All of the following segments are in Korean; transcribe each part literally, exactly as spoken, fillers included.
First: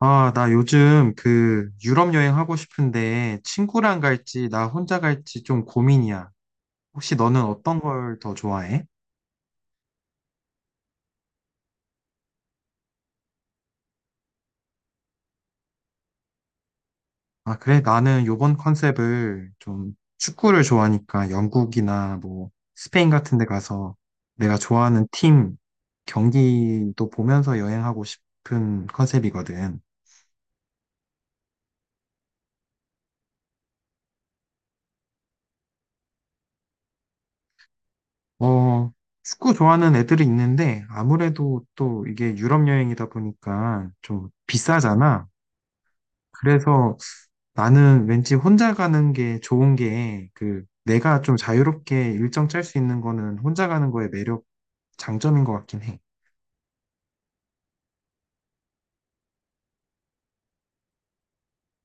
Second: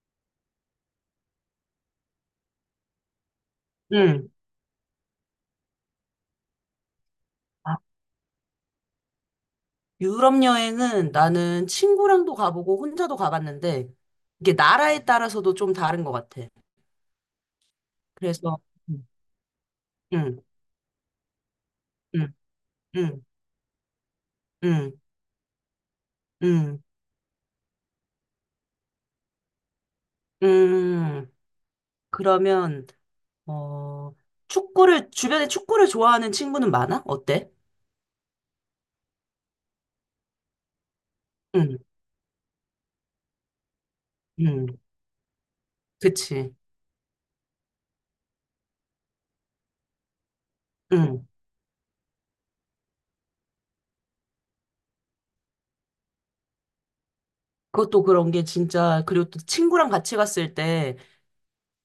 아, 나 요즘 그 유럽 여행 하고 싶은데 친구랑 응. 갈지 나 혼자 갈지 좀 고민이야. 혹시 너는 아, 어떤 걸 더 좋아해? 유럽 여행은 나는 친구랑도 가보고 혼자도 가봤는데 이게 나라에 따라서도 좀 다른 것 같아. 아, 그래? 나는 요번 그래서 응, 컨셉을 좀 응, 축구를 좋아하니까 영국이나 뭐 스페인 응, 같은 데 가서 내가 응, 좋아하는 팀 응, 경기도 보면서 여행하고 싶은 컨셉이거든. 응. 그러면 어 축구를 주변에 축구를 좋아하는 친구는 많아? 어때? 어, 축구 좋아하는 애들이 있는데 아무래도 응, 또 이게 유럽 여행이다 보니까 좀 응, 비싸잖아. 그치. 그래서 나는 왠지 혼자 가는 게 좋은 게, 그, 내가 응. 좀 자유롭게 일정 짤 수 있는 거는 혼자 가는 거의 매력, 장점인 것 같긴 해. 그것도 그런 게 진짜 그리고 또 친구랑 같이 갔을 때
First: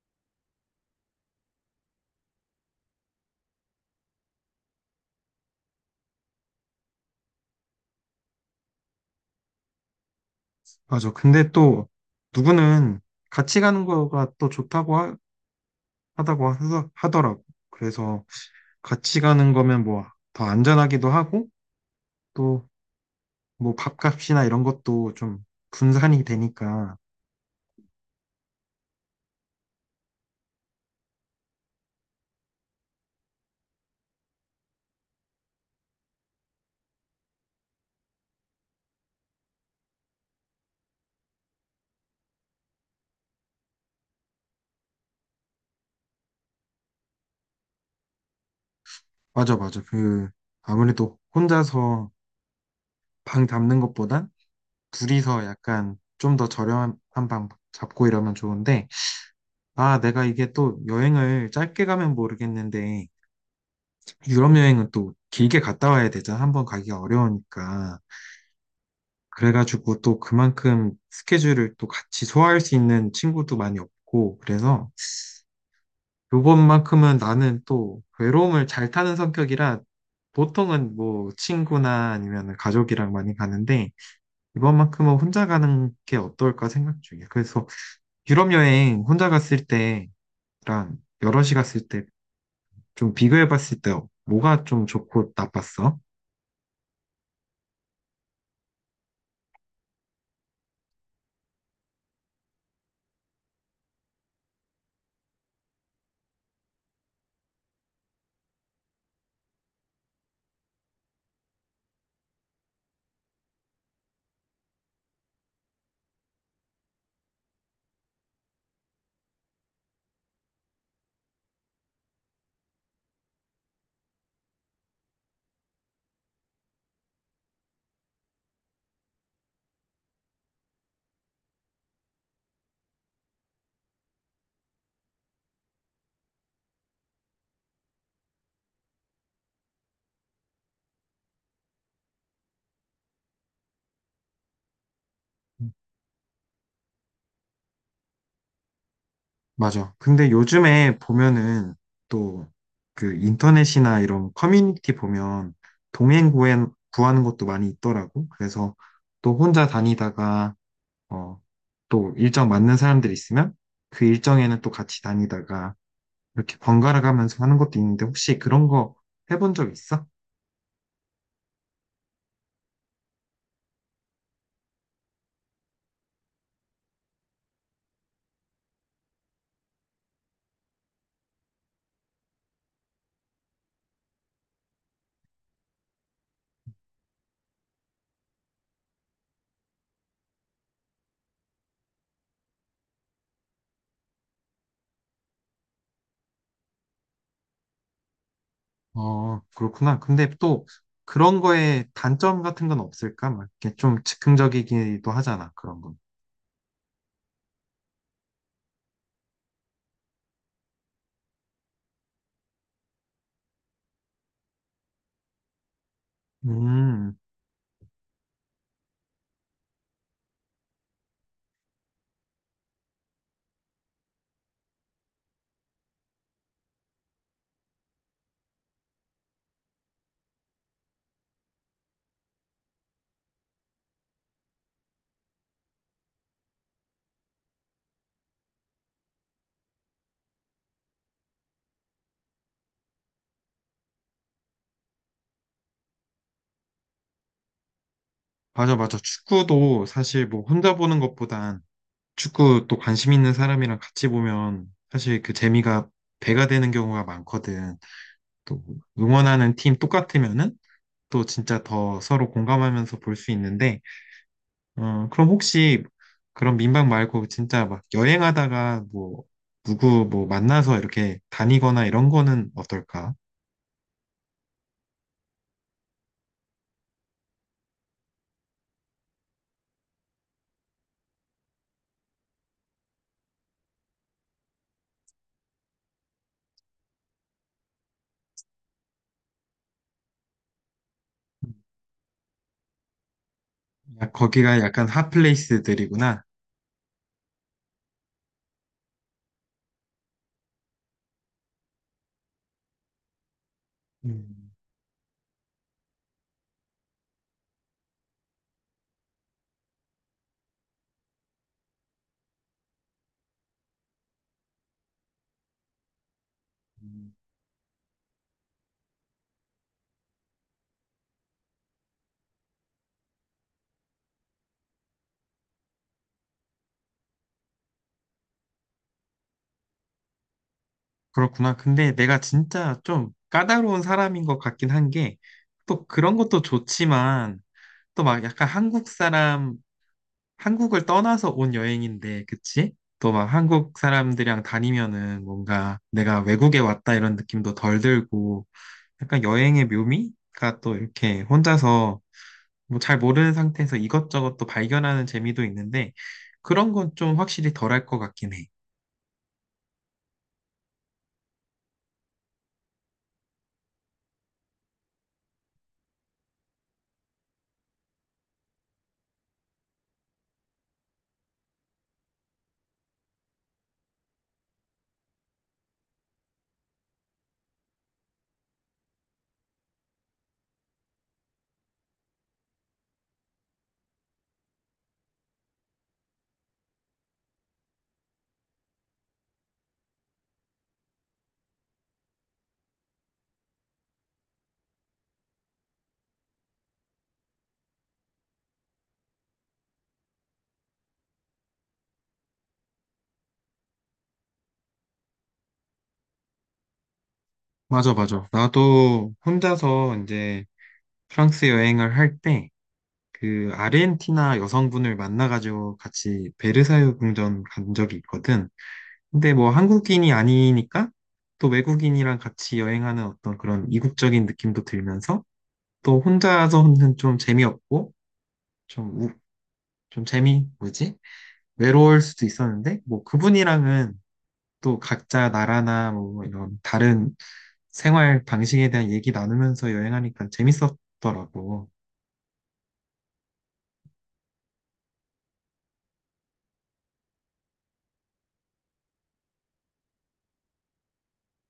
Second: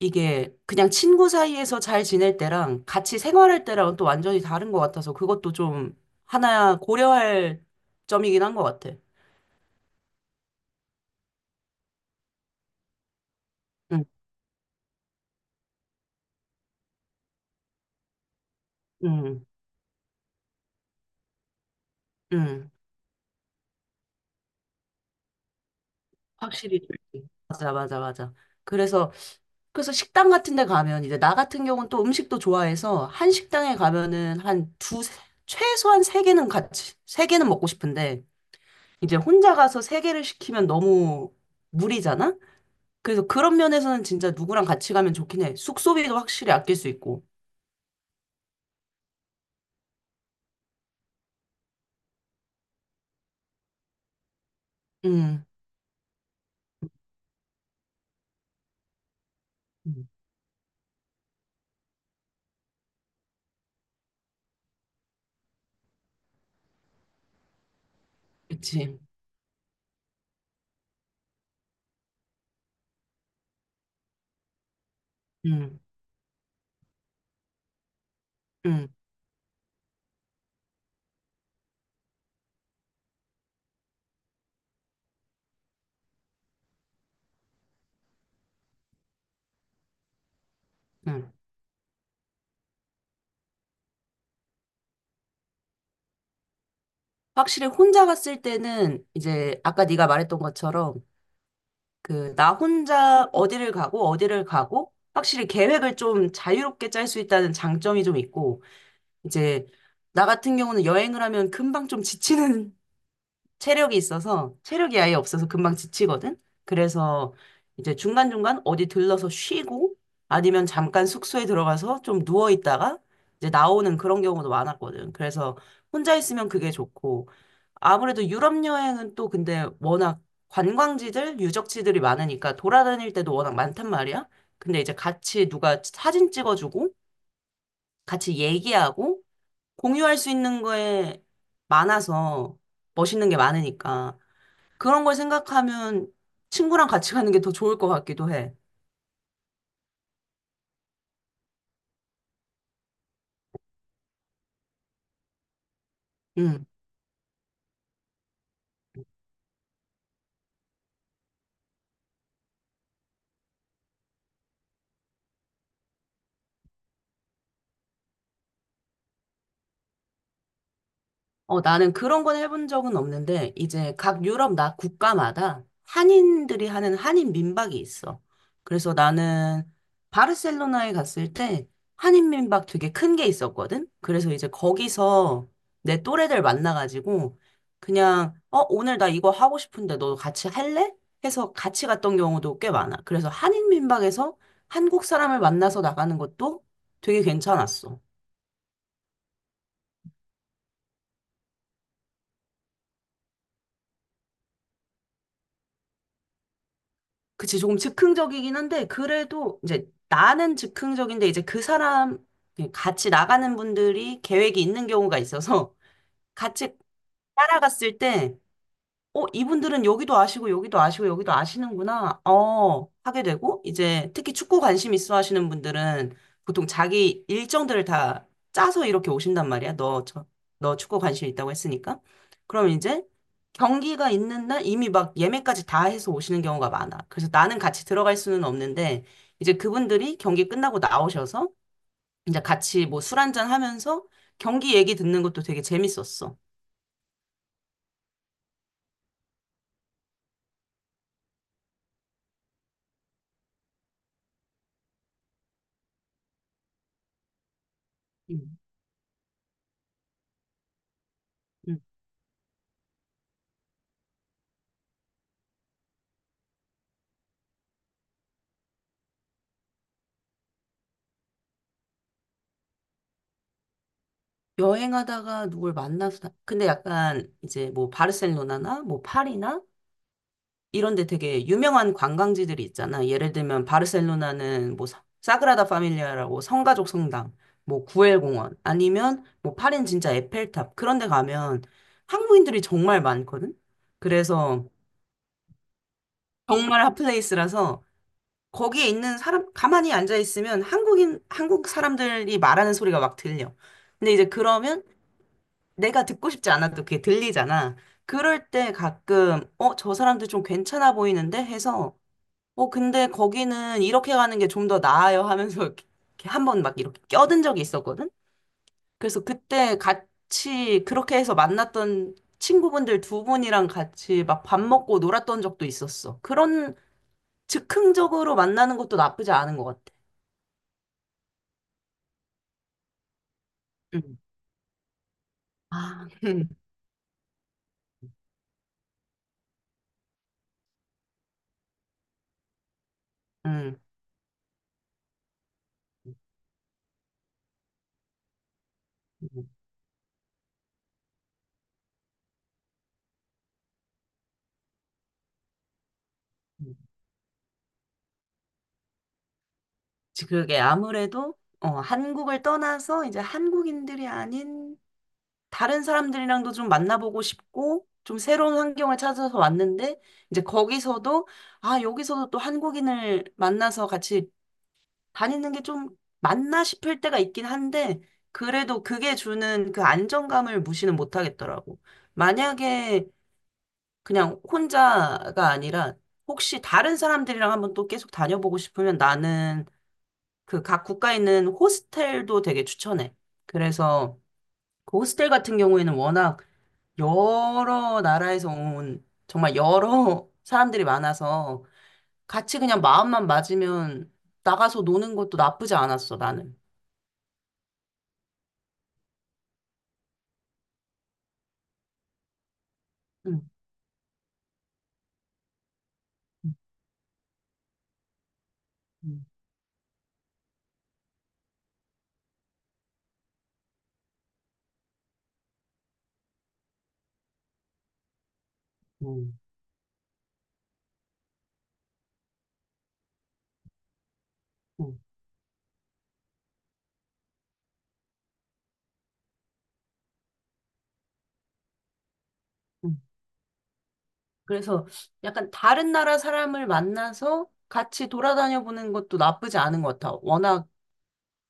이게 그냥 친구 사이에서 잘 지낼 때랑 같이 생활할 때랑은 또 완전히 다른 것 같아서 그것도 좀 하나 고려할 점이긴 한 것 같아. 맞아. 근데 또, 누구는 같이 가는 응, 거가 또 좋다고 하, 다고 하, 하더라고. 그래서 같이 응, 가는 거면 뭐, 더 안전하기도 하고, 또, 응. 뭐, 밥값이나 이런 것도 좀 분산이 확실히. 되니까. 줄게. 맞아, 맞아, 맞아. 그래서, 그래서 식당 같은 데 가면 이제 나 같은 경우는 또 음식도 좋아해서 한 식당에 가면은 한 두, 세- 최소한 세 개는 같이, 세 개는 먹고 싶은데 이제 혼자 가서 세 개를 시키면 너무 무리잖아? 그래서 그런 면에서는 진짜 누구랑 같이 가면 좋긴 해. 숙소비도 확실히 아낄 수 있고. 맞아, 맞아. 그, 아무래도 혼자서 방 잡는 것보단 둘이서 음, 약간 좀 더 저렴한 방 잡고 이러면 좋은데, 아, 음, 내가 이게 또 여행을 짧게 가면 모르겠는데, 유럽 여행은 또 길게 갔다 와야 되잖아. 한 번 가기가 어려우니까. 그치. 그래가지고 또 그만큼 스케줄을 또 같이 소화할 수 있는 친구도 많이 없고, 그래서 음, 요번만큼은 나는 또 외로움을 음, 잘 타는 성격이라 보통은 뭐 친구나 아니면 가족이랑 많이 가는데, 이번만큼은 혼자 가는 게 어떨까 생각 중이야. 그래서 유럽 여행 혼자 갔을 때랑 음. 여럿이 갔을 때 좀 비교해 봤을 때 뭐가 좀 좋고 나빴어? 확실히 혼자 갔을 때는 이제 아까 네가 말했던 것처럼 그 나 혼자 어디를 가고 어디를 가고 확실히 계획을 좀 자유롭게 짤 수 있다는 장점이 좀 있고 이제 나 같은 경우는 여행을 하면 금방 좀 지치는 체력이 있어서 체력이 아예 없어서 금방 지치거든. 그래서 이제 중간중간 어디 들러서 쉬고 아니면 잠깐 숙소에 들어가서 좀 누워 있다가 이제 나오는 그런 경우도 많았거든. 그래서 혼자 있으면 그게 좋고 아무래도 유럽 여행은 또 근데 워낙 관광지들, 유적지들이 많으니까 돌아다닐 때도 워낙 많단 말이야. 근데 이제 같이 누가 사진 찍어주고 같이 얘기하고 공유할 수 있는 거에 많아서 멋있는 게 많으니까. 그런 걸 생각하면 친구랑 같이 가는 게 더 좋을 것 같기도 해. 맞아. 근데 요즘에 보면은 또 그 인터넷이나 이런 커뮤니티 보면 동행 음. 구한, 구하는 것도 많이 있더라고. 그래서 또 혼자 다니다가 어, 또 일정 맞는 사람들 있으면 그 일정에는 또 같이 다니다가 이렇게 번갈아 가면서 하는 것도 있는데 혹시 그런 거 해본 적 있어? 어, 나는 그런 건 해본 적은 없는데, 이제 각 유럽 나 국가마다 한인들이 하는 한인 민박이 있어. 그래서 나는 바르셀로나에 갔을 때 한인 민박 되게 큰 게 있었거든? 그래서 이제 거기서 내 또래들 만나가지고 그냥, 어, 오늘 나 이거 하고 싶은데 너 같이 할래? 해서 같이 갔던 경우도 꽤 많아. 그래서 한인 민박에서 한국 사람을 만나서 나가는 것도 되게 괜찮았어. 어, 그렇구나. 근데 또 그런 거에 단점 같은 건 없을까? 막 이렇게 좀 즉흥적이기도 하잖아, 그런 건. 그치, 조금 즉흥적이긴 한데, 그래도 이제 나는 즉흥적인데, 이제 그 사람, 예, 같이 나가는 분들이 계획이 있는 경우가 있어서 같이 음, 따라갔을 때, 어, 이분들은 여기도 아시고, 여기도 아시고, 여기도 아시는구나. 어, 하게 되고, 이제 특히 축구 관심 있어 하시는 분들은 보통 자기 일정들을 다 짜서 이렇게 오신단 말이야. 너, 저, 너 축구 관심 있다고 했으니까. 그럼 이제 경기가 있는 날 이미 막 예매까지 다 해서 오시는 경우가 많아. 그래서 나는 같이 들어갈 수는 없는데, 이제 그분들이 경기 끝나고 나오셔서 이제 같이 뭐 술 한잔 하면서 경기 얘기 듣는 것도 되게 재밌었어. 맞아, 맞아. 축구도 사실 뭐 혼자 보는 것보단 축구 또 관심 있는 사람이랑 같이 보면 사실 그 재미가 배가 되는 경우가 많거든. 음. 또 응원하는 팀 똑같으면은 또 진짜 더 서로 공감하면서 볼 수 있는데 어, 그럼 혹시 그런 민박 말고 진짜 막 여행하다가 뭐 누구 뭐 만나서 이렇게 다니거나 이런 거는 어떨까? 여행하다가 누굴 만나서, 다- 근데 약간 이제 뭐 바르셀로나나 뭐 파리나 이런 데 되게 유명한 관광지들이 있잖아. 예를 들면 바르셀로나는 뭐 사- 사그라다 파밀리아라고 성가족 성당, 뭐 구엘공원 아니면 뭐 파리는 진짜 에펠탑 그런 데 가면 한국인들이 정말 많거든. 야, 거기가 그래서 약간 핫플레이스들이구나. 정말 핫플레이스라서 거기에 있는 사람 가만히 앉아 있으면 한국인 한국 사람들이 말하는 소리가 막 들려. 근데 이제 음, 그러면 내가 듣고 싶지 않아도 그게 들리잖아. 그럴 때 가끔, 어, 저 사람들 좀 괜찮아 보이는데? 해서, 어, 근데 거기는 이렇게 가는 게 좀 더 나아요 하면서 이렇게 한번 막 이렇게 음, 껴든 적이 있었거든? 그래서 그때 같이 그렇게 해서 만났던 친구분들 두 분이랑 같이 막 밥 먹고 놀았던 적도 있었어. 그런 즉흥적으로 만나는 것도 나쁘지 않은 것 같아. 그렇구나. 근데 내가 진짜 좀 까다로운 응. 사람인 것 같긴 한 게, 또 아, 그런 것도 좋지만, 또 막 약간 한국 사람, 한국을 떠나서 온 여행인데, 그치? 또 막 응, 한국 응. 사람들이랑 다니면은 뭔가 내가 외국에 왔다 이런 느낌도 덜 들고, 약간 여행의 묘미가 또 이렇게 혼자서 뭐 잘 모르는 상태에서 이것저것 또 발견하는 재미도 있는데 그런 응. 건 좀 확실히 덜할 것 같긴 해. 지- 그게 아무래도 어, 한국을 떠나서 이제 한국인들이 아닌 다른 사람들이랑도 좀 만나보고 싶고 좀 새로운 환경을 찾아서 왔는데 이제 거기서도 아, 여기서도 또 한국인을 만나서 같이 다니는 게 좀 맞나 싶을 때가 있긴 한데 그래도 그게 주는 그 안정감을 무시는 못 하겠더라고. 만약에 그냥 혼자가 아니라 혹시 다른 사람들이랑 한번 또 계속 다녀보고 싶으면 나는 그 각 국가에 있는 호스텔도 되게 추천해. 그래서 그 호스텔 같은 경우에는 워낙 여러 나라에서 온 정말 여러 사람들이 많아서 같이 그냥 마음만 맞으면 나가서 노는 것도 나쁘지 않았어, 나는. 맞아, 맞아. 나도 혼자서 이제 프랑스 여행을 할 때 응, 그 아르헨티나 여성분을 만나가지고 같이 응, 베르사유 궁전 간 적이 있거든. 응, 근데 뭐 한국인이 아니니까 또 외국인이랑 같이 여행하는 어떤 그런 이국적인 느낌도 들면서 또 혼자서는 좀 재미없고 좀 응, 좀 재미, 뭐지? 외로울 수도 있었는데, 뭐 그분이랑은 또 응, 각자 나라나 뭐 이런 다른 생활 방식에 대한 얘기 나누면서 여행하니까 재밌었더라고. 응. 그래서 약간 다른 나라 사람을 만나서 같이 돌아다녀 보는 것도 나쁘지 않은 것 같아. 워낙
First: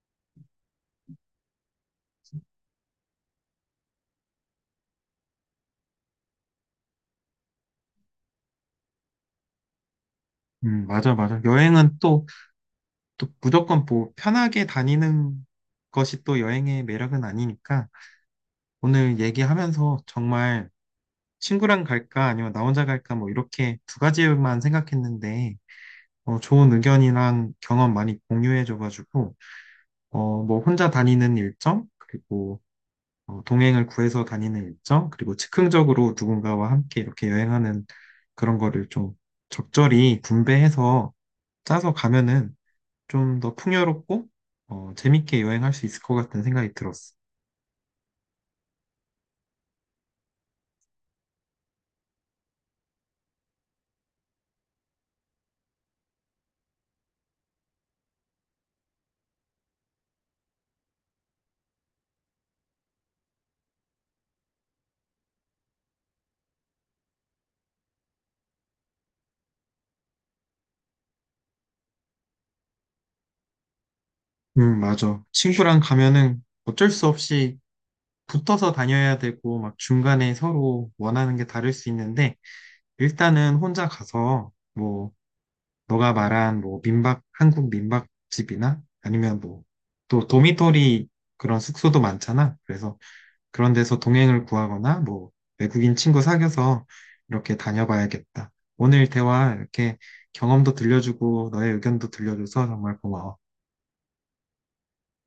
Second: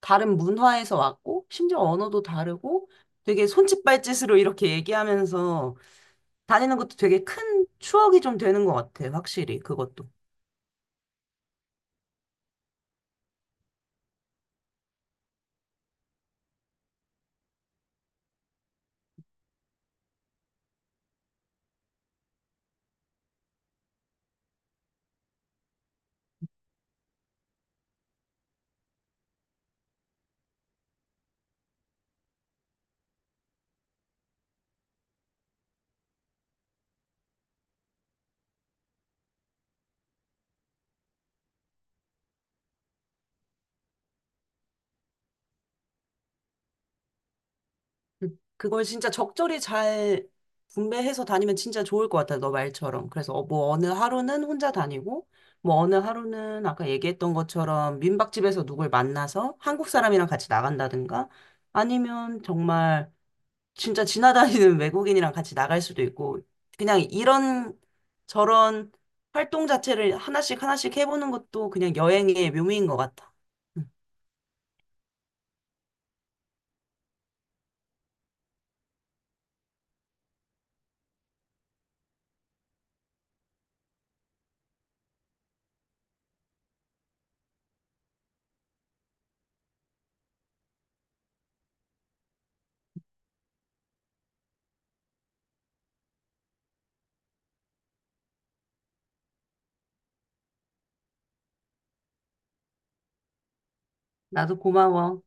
다른 문화에서 왔고, 심지어 언어도 다르고, 되게 손짓발짓으로 이렇게 얘기하면서 다니는 것도 되게 큰 추억이 좀 되는 것 같아, 확실히, 그것도. 음, 맞아, 맞아. 여행은 또, 또 무조건 뭐 편하게 다니는 것이 또 여행의 매력은 아니니까 오늘 얘기하면서 정말 친구랑 갈까 아니면 나 혼자 갈까 뭐 이렇게 두 가지만 생각했는데 어, 좋은 의견이랑 경험 많이 공유해줘가지고 어, 뭐 혼자 다니는 일정, 그리고 어, 동행을 구해서 다니는 일정, 그리고 즉흥적으로 누군가와 함께 이렇게 여행하는 그런 거를 좀 적절히 분배해서 짜서 가면은 좀 더 풍요롭고 어, 재밌게 여행할 수 있을 것 같다는 생각이 들었어. 음. 그걸 진짜 적절히 잘 분배해서 다니면 진짜 좋을 것 같아, 너 말처럼. 그래서 어, 뭐 어느 하루는 혼자 다니고, 뭐 어느 하루는 아까 얘기했던 것처럼 민박집에서 누굴 만나서 한국 사람이랑 같이 나간다든가, 아니면 정말 진짜 지나다니는 외국인이랑 같이 나갈 수도 있고, 그냥 이런 저런 활동 자체를 하나씩 하나씩 해보는 것도 그냥 여행의 묘미인 것 같아. 응. 음, 맞아. 친구랑 가면은 어쩔 수 없이 붙어서 다녀야 되고, 막 중간에 서로 원하는 게 다를 수 있는데, 일단은 혼자 가서, 뭐, 너가 말한 뭐 민박, 한국 민박집이나 아니면 뭐 또 도미토리 그런 숙소도 많잖아. 그래서 그런 데서 동행을 구하거나 뭐 외국인 친구 사귀어서 이렇게 다녀봐야겠다. 오늘 대화 이렇게 경험도 들려주고 너의 의견도 들려줘서 정말 고마워. 나도 고마워.